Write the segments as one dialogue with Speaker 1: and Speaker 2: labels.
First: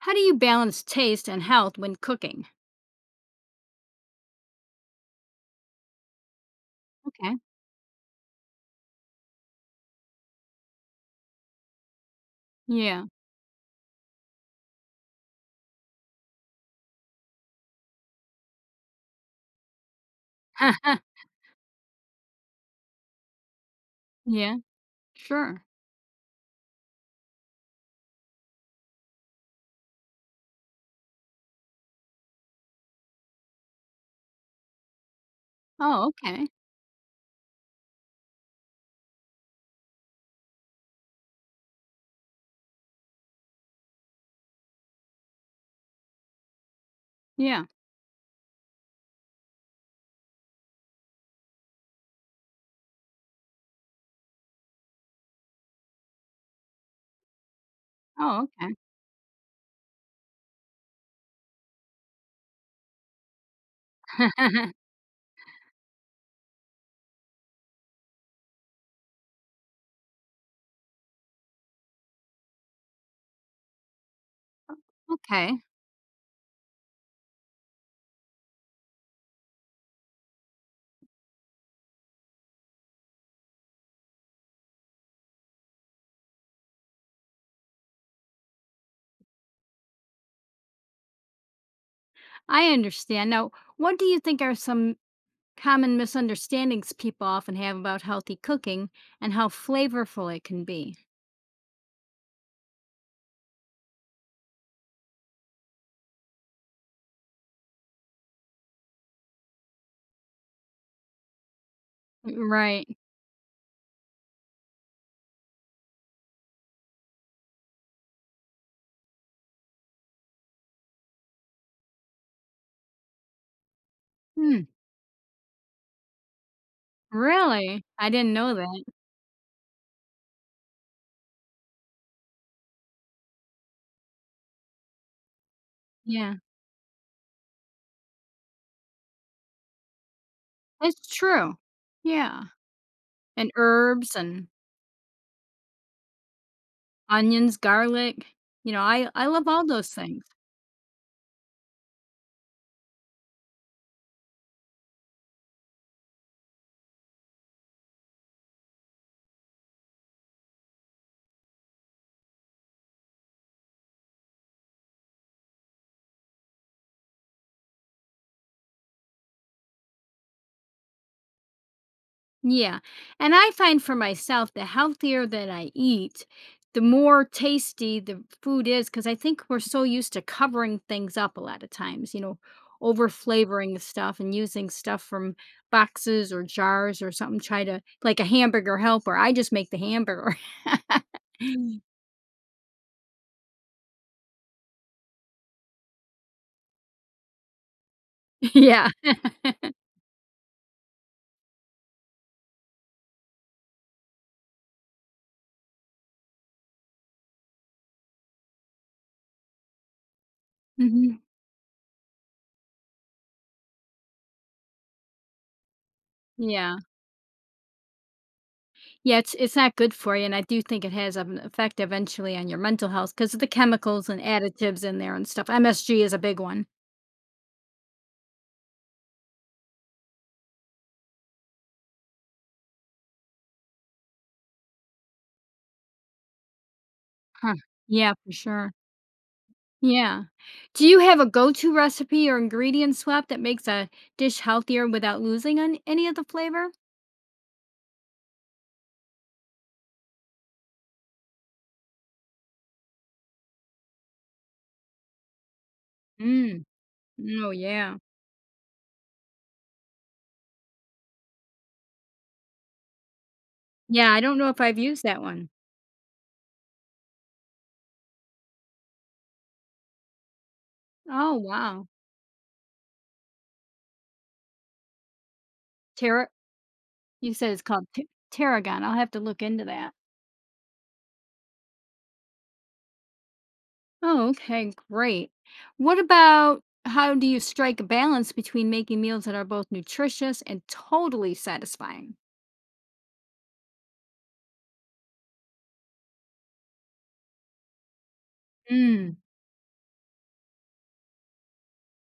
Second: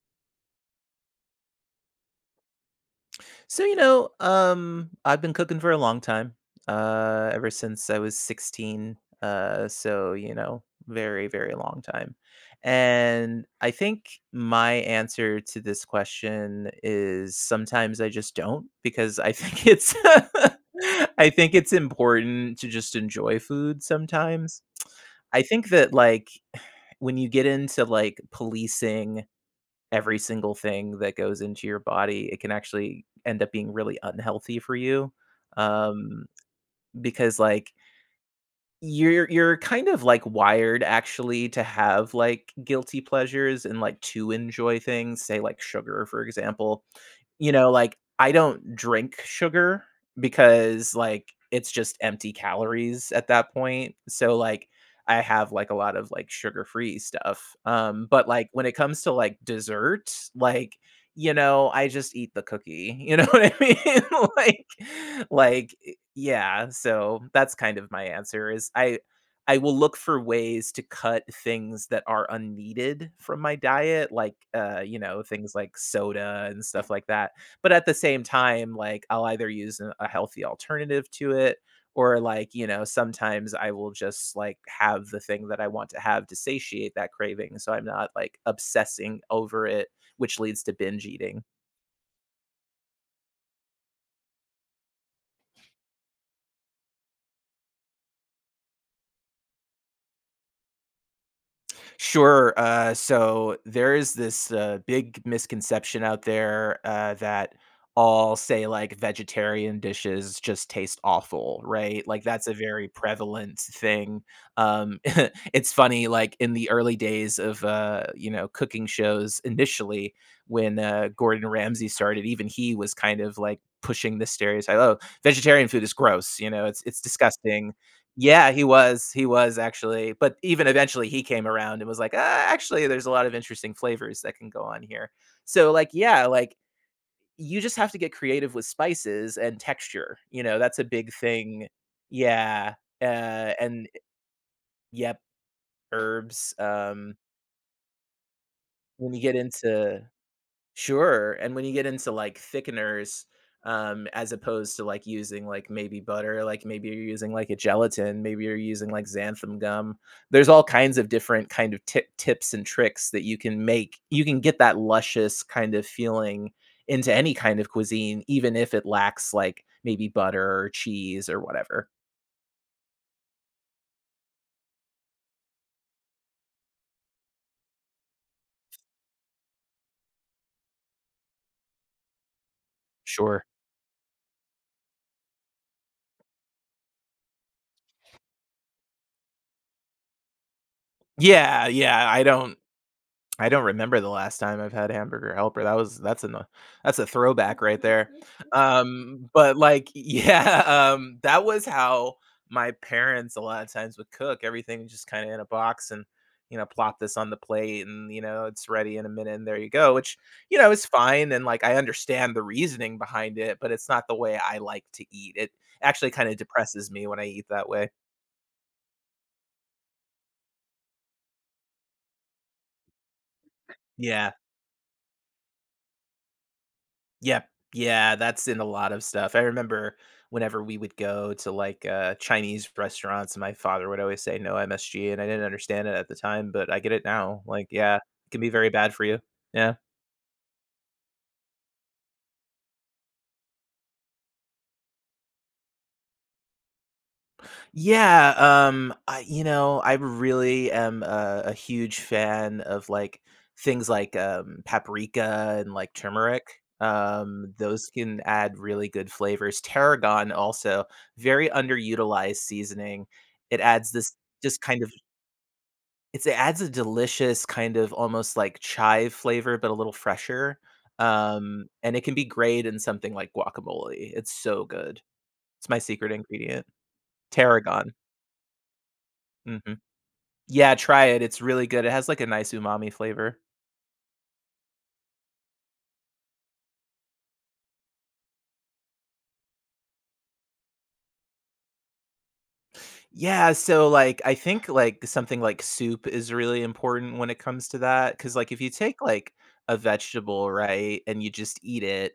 Speaker 1: How do you balance taste and health when cooking?
Speaker 2: I've been cooking for a long time,
Speaker 1: Okay.
Speaker 2: ever since I was 16. Very, very long time.
Speaker 1: Yeah.
Speaker 2: And I think my answer to this question is sometimes I just don't because I think it's I think it's important to just enjoy food
Speaker 1: Yeah.
Speaker 2: sometimes. I
Speaker 1: Sure.
Speaker 2: think that, like, when you get into, like, policing every single thing that goes into your body, it can actually end up being really unhealthy for you.
Speaker 1: Oh,
Speaker 2: Um,
Speaker 1: okay.
Speaker 2: because, like, you're kind of like wired actually to have, like, guilty pleasures and, like, to enjoy things, say, like, sugar, for example. You
Speaker 1: Yeah.
Speaker 2: know, like, I don't drink sugar because, like, it's just empty calories at that point, so, like, I have, like, a lot of, like, sugar-free stuff, but,
Speaker 1: Oh,
Speaker 2: like, when it
Speaker 1: okay.
Speaker 2: comes to, like, dessert, like, I just eat the cookie, you know what I mean? Like so that's kind of my answer is I will look for ways to cut things that are unneeded from my diet, like, things
Speaker 1: Okay.
Speaker 2: like soda and stuff like that. But at the same time, like, I'll either use a healthy alternative to it or, sometimes I will just, like, have the thing that I want to have to satiate that craving so I'm not, like, obsessing over it, which leads to binge eating.
Speaker 1: I understand. Now, what do you think are some common misunderstandings people often have about healthy cooking and how flavorful it can be?
Speaker 2: Sure. So there is this big misconception out there that all, say, like, vegetarian dishes just taste awful, right? Like, that's a
Speaker 1: Right.
Speaker 2: very prevalent thing. Um, it's funny, like, in the early days of cooking shows, initially when Gordon Ramsay started, even he was kind of like pushing the
Speaker 1: Hmm.
Speaker 2: stereotype. Oh, vegetarian food is gross. You know, it's disgusting.
Speaker 1: Really? I didn't
Speaker 2: Yeah,
Speaker 1: know that.
Speaker 2: he was actually, but even eventually he came around and was like, "Ah, actually there's a lot of interesting flavors that can go on here." So, like, yeah,
Speaker 1: Yeah.
Speaker 2: like, you just have to get creative with spices and texture, you know, that's a
Speaker 1: It's
Speaker 2: big
Speaker 1: true.
Speaker 2: thing.
Speaker 1: Yeah.
Speaker 2: Yeah, uh,
Speaker 1: And
Speaker 2: and
Speaker 1: herbs and
Speaker 2: yep, herbs,
Speaker 1: onions, garlic. You know, I
Speaker 2: when you
Speaker 1: I
Speaker 2: get
Speaker 1: love all those
Speaker 2: into
Speaker 1: things.
Speaker 2: Sure, and when you get into, like, thickeners, as opposed to, like, using, like, maybe butter, like, maybe you're using, like, a gelatin, maybe you're using, like, xanthan gum. There's all kinds of different kind of tips and tricks that you can make you can get that luscious kind of feeling into any kind of cuisine, even if it lacks, like, maybe butter or cheese or whatever.
Speaker 1: Yeah. And I find for myself, the healthier that I eat, the more tasty the food is, because I think we're so used to covering things up a lot of times, you know, over
Speaker 2: Sure.
Speaker 1: flavoring the stuff and using stuff from boxes or jars or something, try to, like a hamburger helper. I just make the hamburger.
Speaker 2: Yeah, I don't remember the last time I've had Hamburger Helper. That's an that's a throwback right there.
Speaker 1: Yeah.
Speaker 2: But like, yeah, that was how my parents a lot of times would cook. Everything just kind of in a box, and, you know, plop this on the plate, and, you know, it's ready in a minute and there you go, which, you know, is
Speaker 1: Hmm.
Speaker 2: fine. And, like, I understand the reasoning behind it, but it's not the way I like to eat. It actually kind of
Speaker 1: Yeah.
Speaker 2: depresses me when I eat that way.
Speaker 1: Yeah. It's not good for you. And I do think it has an effect eventually on your mental health because of the chemicals and
Speaker 2: Yeah.
Speaker 1: additives in there and stuff. MSG is a big one.
Speaker 2: Yep. Yeah, that's in a lot of stuff. I remember whenever we would go to like Chinese restaurants, my father would always say no MSG, and I didn't understand it at the time, but I get it now.
Speaker 1: Huh.
Speaker 2: Like, yeah,
Speaker 1: Yeah,
Speaker 2: it
Speaker 1: for
Speaker 2: can be very
Speaker 1: sure.
Speaker 2: bad for you. Yeah.
Speaker 1: Yeah. Do you have a go-to recipe or ingredient swap that makes a dish healthier without losing on any of the flavor?
Speaker 2: Yeah, I, you know, I really am a huge fan of like things like paprika and like turmeric.
Speaker 1: Mm. Oh,
Speaker 2: Those
Speaker 1: yeah.
Speaker 2: can add really good flavors. Tarragon also, very underutilized seasoning. It adds
Speaker 1: Yeah,
Speaker 2: this
Speaker 1: I don't know if
Speaker 2: just
Speaker 1: I've
Speaker 2: kind of
Speaker 1: used that one.
Speaker 2: it adds a delicious kind of almost like chive flavor, but a little fresher.
Speaker 1: Oh, wow.
Speaker 2: And it can be great in something like guacamole. It's so good. It's my secret
Speaker 1: Tara,
Speaker 2: ingredient,
Speaker 1: you said it's called
Speaker 2: tarragon.
Speaker 1: t tarragon. I'll have to look into
Speaker 2: Hmm.
Speaker 1: that.
Speaker 2: Yeah, try it, it's really good, it has, like, a nice umami flavor.
Speaker 1: Oh, okay, great. What about how do you strike a balance between making meals that are both nutritious and totally satisfying?
Speaker 2: Yeah, so, like, I think, like, something like soup is really important when it comes to that. Because, like, if you take,
Speaker 1: Mm.
Speaker 2: like, a vegetable, right, and you just eat it,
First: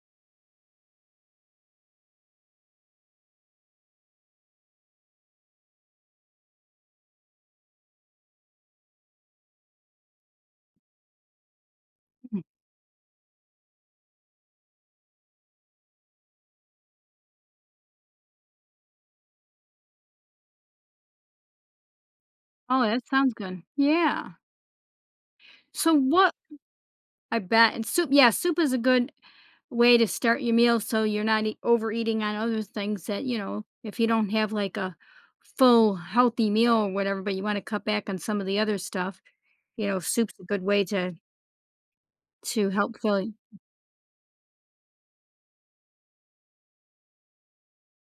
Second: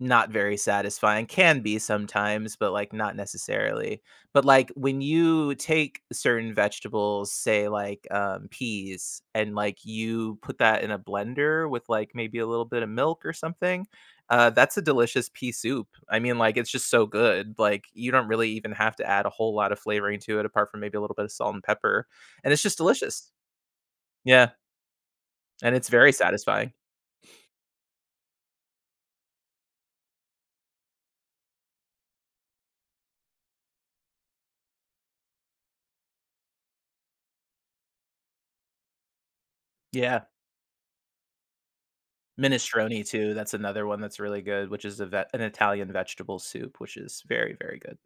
Speaker 2: not very satisfying, can be sometimes, but, like, not necessarily. But, like, when you take certain vegetables, say, like, peas, and, like, you put that in a blender with, like, maybe
Speaker 1: Mm.
Speaker 2: a little bit of milk or something, that's a delicious pea soup. I mean, like, it's just so good, like, you don't really even have to add a whole lot of flavoring to it apart from maybe a little bit of salt and pepper, and it's just
Speaker 1: Oh, that
Speaker 2: delicious.
Speaker 1: sounds good. Yeah.
Speaker 2: Yeah, and it's
Speaker 1: So
Speaker 2: very
Speaker 1: what,
Speaker 2: satisfying.
Speaker 1: I bet, and soup, yeah, soup is a good way to start your meal so you're not ea overeating on other things that, you know, if you don't have, like, a full healthy meal or whatever, but you wanna cut back on some of the other stuff, you know,
Speaker 2: Yeah.
Speaker 1: soup's a good way to help
Speaker 2: Minestrone too, that's another one that's really good, which is a vet an Italian vegetable soup, which is very, very good.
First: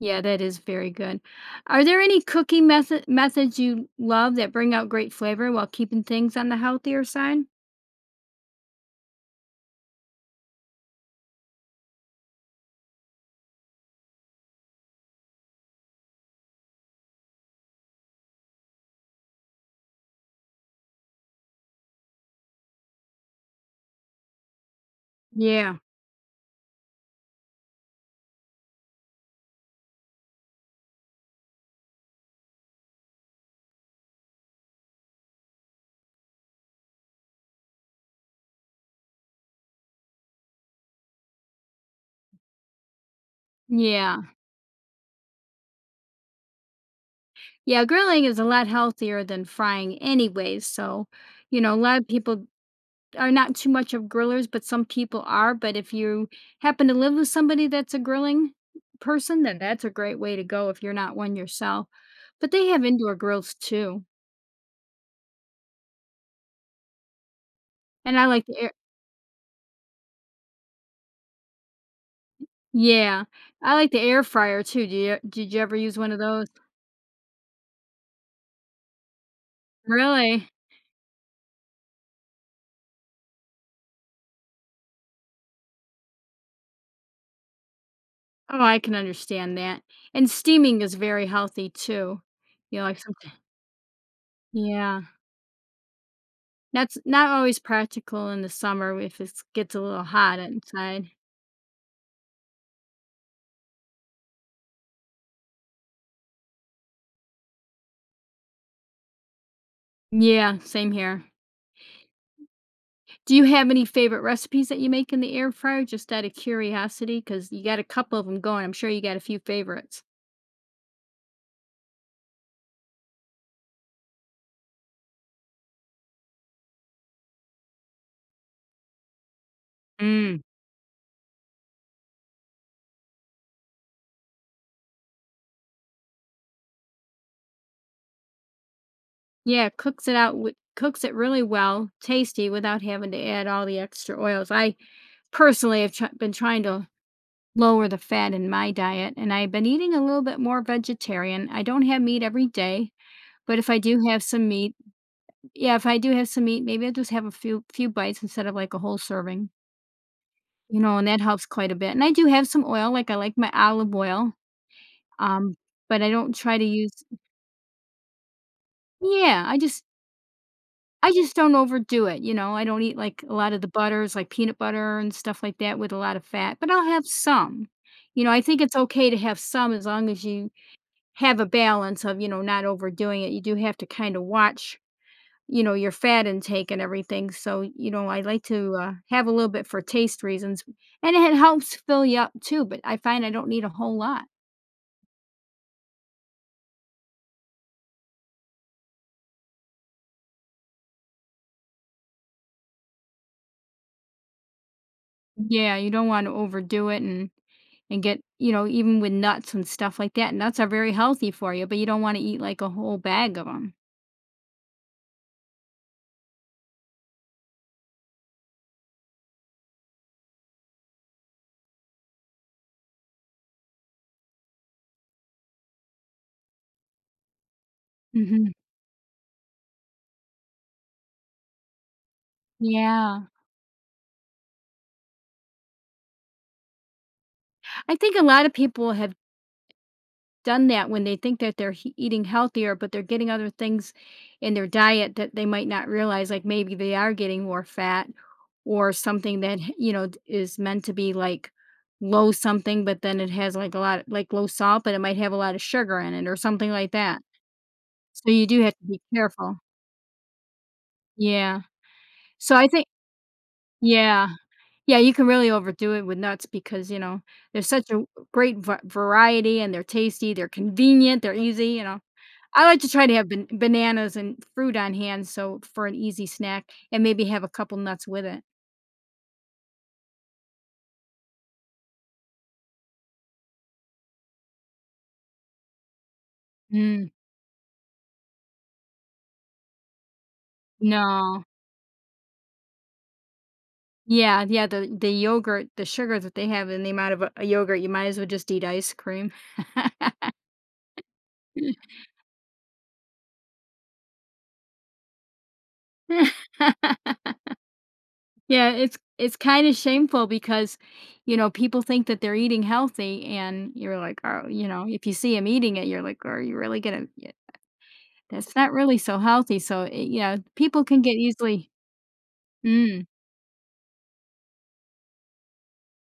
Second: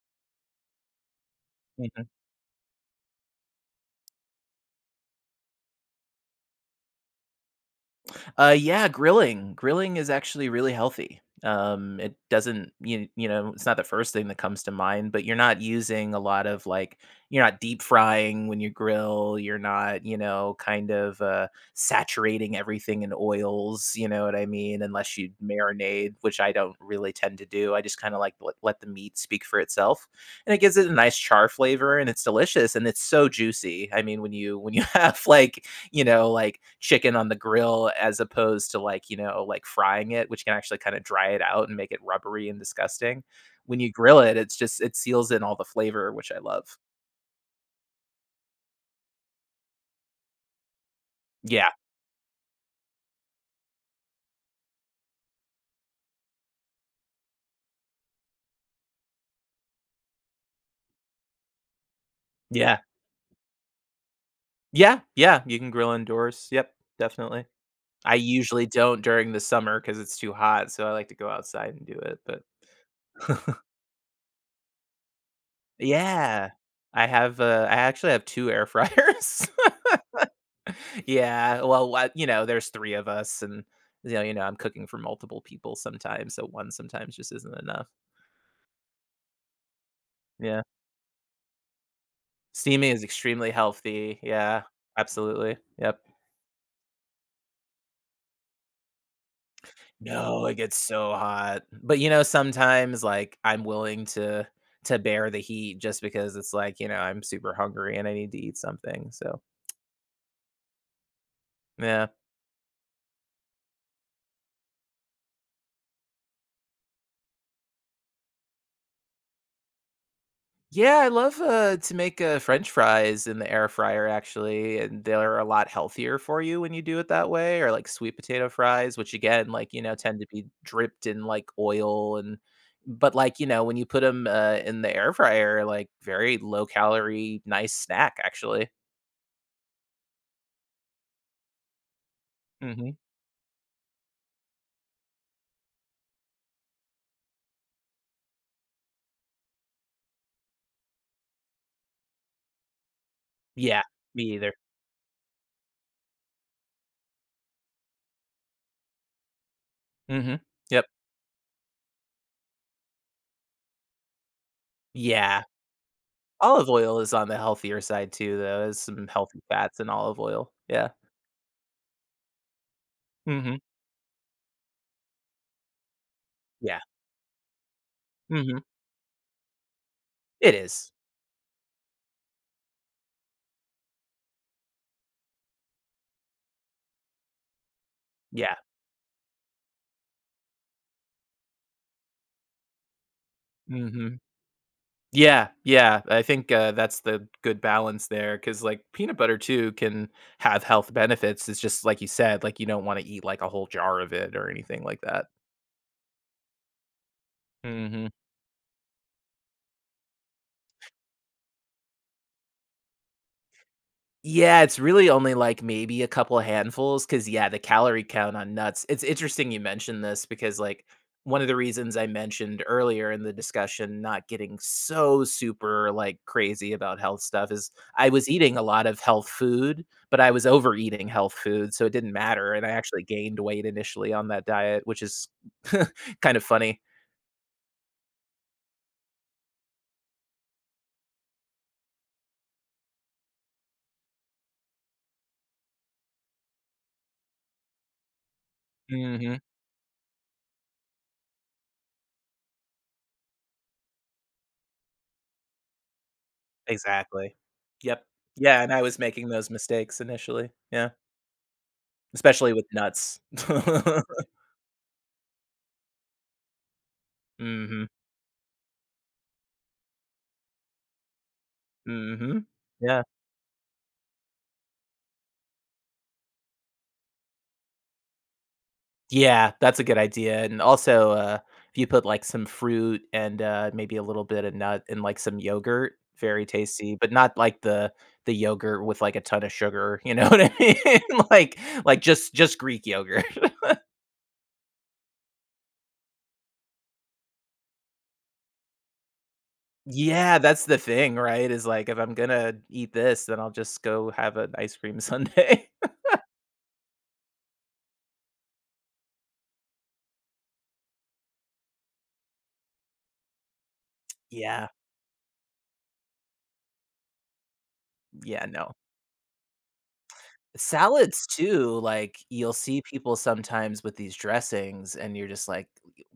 Speaker 1: Yeah, that is very good. Are there any cooking methods you love that bring out great flavor while keeping things on the healthier side?
Speaker 2: Yeah, grilling. Grilling is actually really healthy. It doesn't, you know it's not the first thing that comes to mind, but you're not using a lot of like you're not deep frying when you grill. You're not, you know, kind of saturating everything in oils. You know what I mean? Unless you
Speaker 1: Yeah,
Speaker 2: marinade, which I don't really tend to do. I just kind of like let the meat speak for itself, and it gives it a nice char flavor, and it's delicious, and it's so juicy. I mean, when you have like, you know, like chicken on the grill as opposed to, like, you know, like frying it, which can actually kind of dry it out and make it rubbery and disgusting. When you grill
Speaker 1: yeah.
Speaker 2: it, it's just it seals in all the flavor, which I love.
Speaker 1: Yeah, grilling is a lot healthier than frying anyways, so, you
Speaker 2: Yeah.
Speaker 1: know, a lot of people are not too much of grillers, but some people are. But if you happen to live with somebody that's a grilling person, then that's a great way to go if you're not one yourself. But they
Speaker 2: Yeah.
Speaker 1: have indoor grills too.
Speaker 2: Yeah. Yeah. You can grill indoors. Yep. Definitely. I
Speaker 1: And I like the
Speaker 2: usually
Speaker 1: air
Speaker 2: don't during the summer because it's too hot. So I like to go outside and do it. But
Speaker 1: yeah. I like the air fryer too. Did you ever use one of those?
Speaker 2: yeah, I have, I actually have two air fryers.
Speaker 1: Really?
Speaker 2: Yeah, well, you know, there's 3 of us and, you know, I'm cooking for multiple people sometimes, so 1 sometimes just isn't enough.
Speaker 1: Oh, I can understand that. And
Speaker 2: Yeah.
Speaker 1: steaming is very healthy too. You know,
Speaker 2: Steaming
Speaker 1: like
Speaker 2: is
Speaker 1: something
Speaker 2: extremely healthy, yeah,
Speaker 1: yeah.
Speaker 2: absolutely, yep.
Speaker 1: That's not always practical in the summer if it gets a little hot
Speaker 2: No, it gets
Speaker 1: inside.
Speaker 2: so hot, but, you know, sometimes, like, I'm willing to bear the heat just because it's like, you know, I'm super hungry and I need to eat something, so
Speaker 1: Yeah, same here.
Speaker 2: yeah.
Speaker 1: Do you have any favorite recipes that you make in the air fryer? Just out of curiosity, because you got a couple of them going. I'm sure you got a few favorites.
Speaker 2: Yeah, I love, to make, french fries in the air fryer, actually, and they're a lot healthier for you when you do it that way, or, like, sweet potato fries, which again, like, you know, tend to
Speaker 1: Mm.
Speaker 2: be dripped in, like, oil and but, like, you know, when you put 'em, in the air fryer, like, very low calorie, nice snack, actually.
Speaker 1: Yeah, cooks it out wi cooks it really well, tasty without
Speaker 2: Mhm.
Speaker 1: having to add all the extra oils. I personally have tr been trying to lower the fat in my diet, and I've been eating a little bit more vegetarian. I don't have meat every day, but if I
Speaker 2: Yeah,
Speaker 1: do have
Speaker 2: me
Speaker 1: some
Speaker 2: either.
Speaker 1: meat yeah, if I do have some meat, maybe I'll just have a few bites instead of, like, a whole serving.
Speaker 2: Mhm.
Speaker 1: You
Speaker 2: Yep.
Speaker 1: know, and that helps quite a bit, and I do have some oil, like, I like my olive oil,
Speaker 2: Yeah.
Speaker 1: um, but I don't try to
Speaker 2: Olive
Speaker 1: use.
Speaker 2: oil is on the healthier side too, though, there's some healthy
Speaker 1: Yeah,
Speaker 2: fats in olive oil. Yeah.
Speaker 1: I just don't overdo it, you know, I don't eat, like, a lot
Speaker 2: Mhm.
Speaker 1: of the butters, like peanut butter and stuff like that with a lot of fat, but
Speaker 2: Yeah.
Speaker 1: I'll have some. You know, I
Speaker 2: Mhm.
Speaker 1: think it's okay to have some as long as you
Speaker 2: It is.
Speaker 1: have a balance of, you know, not overdoing it. You do have to kinda watch, you know, your fat intake and everything, so, you know, I like
Speaker 2: Yeah.
Speaker 1: to, have a little bit for taste reasons, and it helps fill you up too, but I find I don't need a whole
Speaker 2: Mhm.
Speaker 1: lot.
Speaker 2: Yeah, I think, that's the good balance there because, like, peanut butter too can have health benefits, it's just like you said, like, you don't wanna eat, like, a whole jar of it or anything like that.
Speaker 1: Yeah, you don't want to overdo it and
Speaker 2: Mhm.
Speaker 1: get, you know, even with nuts and stuff like that. Nuts are very healthy for you, but you don't want to eat like a whole bag of them.
Speaker 2: Yeah, it's really only, like, maybe a couple handfuls because yeah, the calorie count on nuts, it's interesting you mentioned this because, like, one of the reasons I mentioned earlier in the discussion not getting so super, like, crazy about health stuff is I was
Speaker 1: Hmm.
Speaker 2: eating a lot of health food, but I was overeating health food, so it didn't matter, and I actually
Speaker 1: Yeah.
Speaker 2: gained weight initially on that diet, which is kind of funny.
Speaker 1: I think a lot of people have done that when they think that eating healthier, but they're getting other things in their diet that they might not realize. Like maybe they are getting more fat or
Speaker 2: Mhm.
Speaker 1: something that, you know, is meant to be like low something, but then it has like a lot, like low salt, but it might have a lot of sugar in it or something like that.
Speaker 2: Exactly. Yep.
Speaker 1: So you do
Speaker 2: Yeah, and
Speaker 1: have
Speaker 2: I
Speaker 1: to
Speaker 2: was
Speaker 1: be
Speaker 2: making those
Speaker 1: careful.
Speaker 2: mistakes initially. Yeah.
Speaker 1: Yeah.
Speaker 2: Especially
Speaker 1: So
Speaker 2: with
Speaker 1: I think,
Speaker 2: nuts.
Speaker 1: yeah. Yeah, you can really overdo it with nuts because, you know, there's
Speaker 2: Mhm,
Speaker 1: such a great va variety and they're tasty, they're convenient, they're easy, you know.
Speaker 2: mhm.
Speaker 1: I like to
Speaker 2: Yeah.
Speaker 1: try to have bananas and fruit on hand, so for an easy snack and maybe have a couple nuts with it.
Speaker 2: Yeah, that's a good idea, and also, if you put, like, some fruit and, maybe a little bit of nut and, like, some yogurt, very tasty,
Speaker 1: Mm,
Speaker 2: but not like the yogurt with, like, a ton of sugar, you know what I mean?
Speaker 1: no.
Speaker 2: Like just Greek yogurt.
Speaker 1: Yeah, yeah, the yogurt, the sugar that they have in the amount of a yogurt, you might as well just eat ice cream.
Speaker 2: Yeah, that's the thing, right? Is, like, if I'm gonna eat this, then I'll just go have an ice cream sundae.
Speaker 1: Yeah, it's kind of shameful because, you know, people think that they're eating healthy, and you're like, "Oh," you
Speaker 2: Yeah.
Speaker 1: know, if you see them eating it, you're like, "Are you really gonna yeah,
Speaker 2: Yeah,
Speaker 1: that's not
Speaker 2: no.
Speaker 1: really so healthy." So, yeah, people can get
Speaker 2: Salads
Speaker 1: easily.
Speaker 2: too, like, you'll see
Speaker 1: Mm,
Speaker 2: people sometimes with these dressings, and you're just like,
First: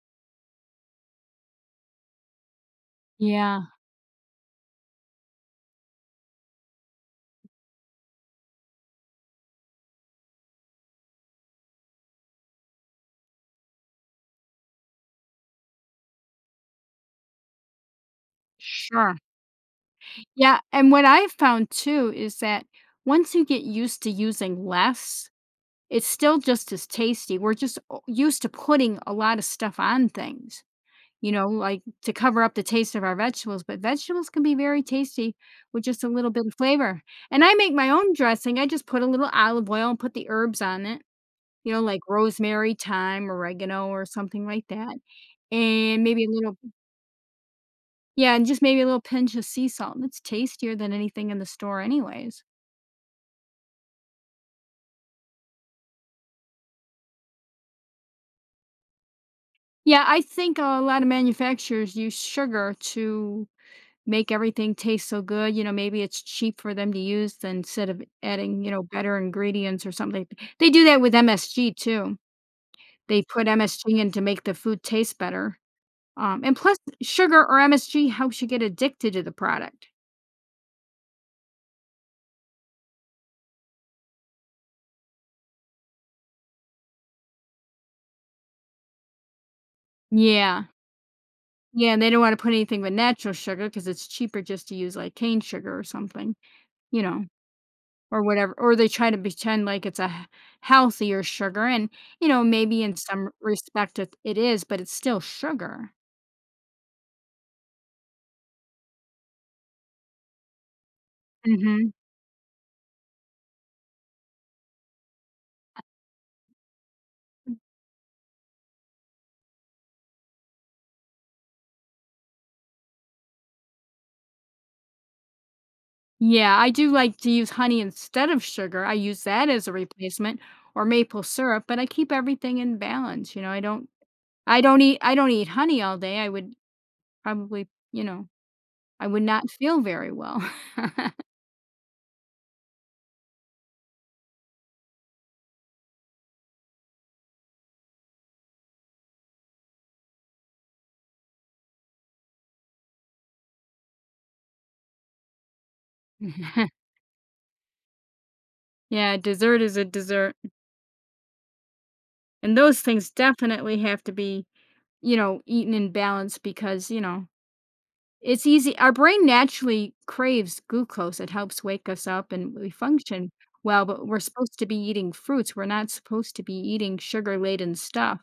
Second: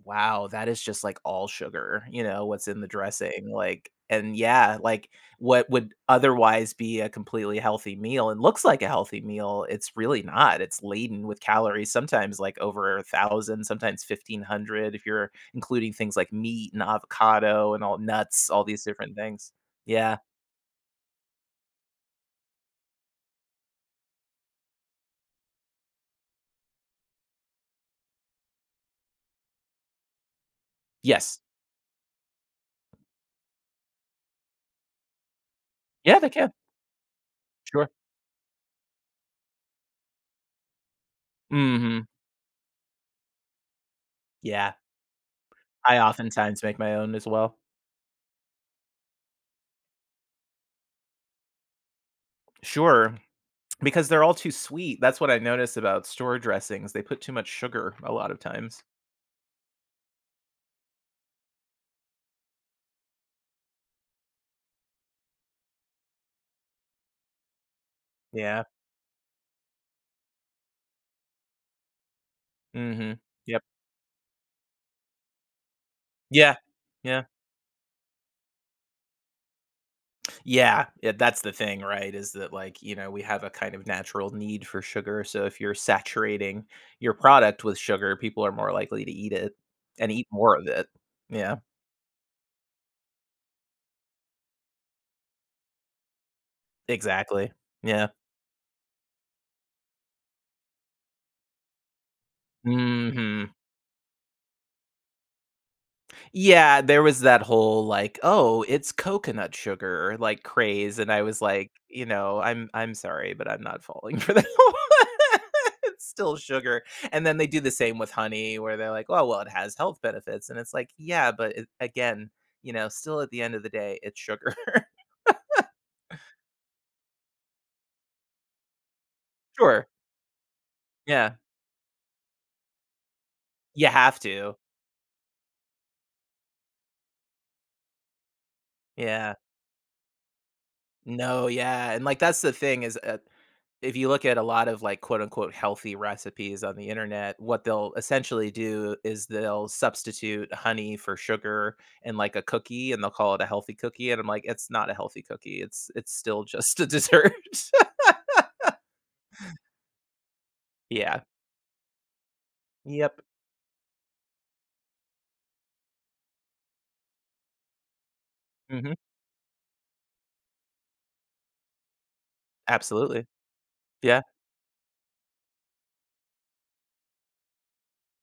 Speaker 2: "Wow, that is just, like, all sugar," you know, what's in the dressing,
Speaker 1: yeah,
Speaker 2: like and yeah, like, what would otherwise be a completely healthy meal and looks like a healthy meal, it's really not, it's laden with calories, sometimes, like, over 1,000, sometimes 1,500 if you're including things like meat and avocado and all nuts, all these different
Speaker 1: sure.
Speaker 2: things. Yeah.
Speaker 1: Yeah, and what I've found too is that once you get used to using less, it's still just as tasty. We're just o used to putting a lot of stuff on things, you
Speaker 2: Yes.
Speaker 1: know, like to cover up the taste of our vegetables, but vegetables can be very tasty with just a
Speaker 2: Yeah,
Speaker 1: little
Speaker 2: they
Speaker 1: bit
Speaker 2: can.
Speaker 1: of flavor. And I make
Speaker 2: Sure.
Speaker 1: my own dressing. I just put a little olive oil and put the herbs on it, you know, like
Speaker 2: Mhm.
Speaker 1: rosemary, thyme, oregano, or something like
Speaker 2: Yeah.
Speaker 1: that.
Speaker 2: I
Speaker 1: And
Speaker 2: oftentimes make my own as well.
Speaker 1: yeah, and just maybe a little pinch of sea salt. And it's tastier than anything in the store, anyways.
Speaker 2: Sure, because they're all too sweet. That's what I notice about store dressings. They put too much sugar a lot of times.
Speaker 1: Yeah, I think a lot of manufacturers use sugar to make everything taste so good. You know, maybe it's cheap for them to use than instead of adding,
Speaker 2: Yeah.
Speaker 1: you know, better ingredients or something. They do that with MSG too.
Speaker 2: Mhm.
Speaker 1: They put
Speaker 2: Yep.
Speaker 1: MSG in to make the food taste better. And
Speaker 2: Yeah.
Speaker 1: plus,
Speaker 2: Yeah.
Speaker 1: sugar or MSG helps you get addicted to the product.
Speaker 2: Yeah. Yeah, that's the thing, right? Is that, like, you know, we have a kind of natural need for sugar. So if you're saturating your product with sugar, people are more likely to eat it and eat more
Speaker 1: Yeah.
Speaker 2: of it. Yeah.
Speaker 1: Yeah. And they don't want to put anything but natural sugar because it's cheaper just to use like cane sugar or something, you know,
Speaker 2: Exactly. Yeah.
Speaker 1: or whatever. Or they try to pretend like it's a healthier sugar. And, you know, maybe in some
Speaker 2: Mhm.
Speaker 1: respect it, it is, but it's still sugar.
Speaker 2: Yeah, there was that whole like, "Oh, it's coconut sugar," like, craze, and I was like,
Speaker 1: Mhm.
Speaker 2: you know, "I'm sorry, but I'm not falling for that." It's still sugar, and then they do the same with honey where they're like, "Oh, well, it has health benefits," and it's like, "Yeah, but it again, you know, still at the end of the day, it's sugar."
Speaker 1: Yeah, I do like to use honey instead of sugar. I use that as a
Speaker 2: Sure.
Speaker 1: replacement or maple
Speaker 2: Yeah.
Speaker 1: syrup, but I keep everything in balance, you know, I don't
Speaker 2: You have to.
Speaker 1: I don't eat I don't eat honey all day. I would probably, you know, I would
Speaker 2: Yeah.
Speaker 1: not feel very well.
Speaker 2: No, yeah, and, like, that's the thing is, if you look at a lot of like quote unquote healthy recipes on the internet, what they'll essentially do is they'll substitute honey for sugar and like a cookie and they'll call it a healthy cookie. And I'm like, it's not a healthy cookie. It's still just a dessert.
Speaker 1: Yeah, dessert is a dessert,
Speaker 2: Yeah.
Speaker 1: and those things
Speaker 2: Yep.
Speaker 1: definitely have to be, you know, eaten in balance because, you know, it's easy, our
Speaker 2: Hmm.
Speaker 1: brain naturally craves glucose, it helps wake us up and we
Speaker 2: Absolutely.
Speaker 1: function well, but we're
Speaker 2: Yeah.
Speaker 1: supposed to be eating fruits, we're not supposed to be eating sugar-laden stuff,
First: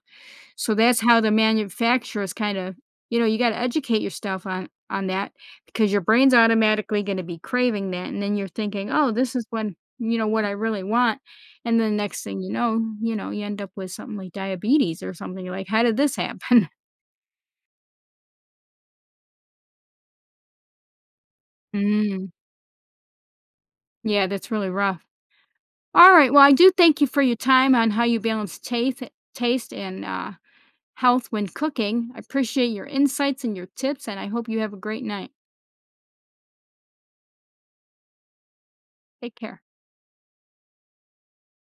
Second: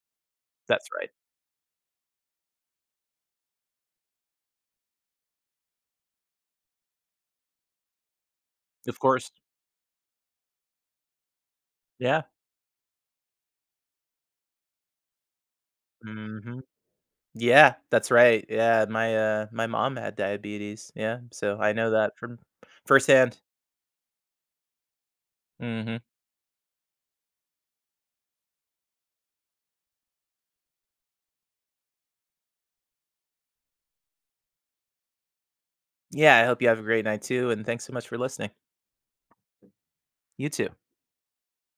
Speaker 1: so
Speaker 2: That's
Speaker 1: that's
Speaker 2: right.
Speaker 1: how the manufacturers kinda, you know, you gotta educate yourself on that because your brain's automatically gonna be craving that, and then you're thinking,
Speaker 2: Of
Speaker 1: "Oh,
Speaker 2: course.
Speaker 1: this is when, you know, what I really want," and then next
Speaker 2: Yeah.
Speaker 1: thing you know, you know, you end up with something like diabetes or something, you're like, "How did this
Speaker 2: Hmm.
Speaker 1: happen?"
Speaker 2: Yeah. That's right. Yeah. My my mom had diabetes. Yeah. So I know that
Speaker 1: Mm.
Speaker 2: from firsthand.
Speaker 1: Yeah, that's really rough.
Speaker 2: Hmm.
Speaker 1: All right. Well, I do thank you for your time on how you balance taste, taste and health when cooking. I appreciate your insights and your tips, and I hope you have a great night.
Speaker 2: Yeah. I hope you have a great night too. And thanks so much for listening.
Speaker 1: Take care.
Speaker 2: You too.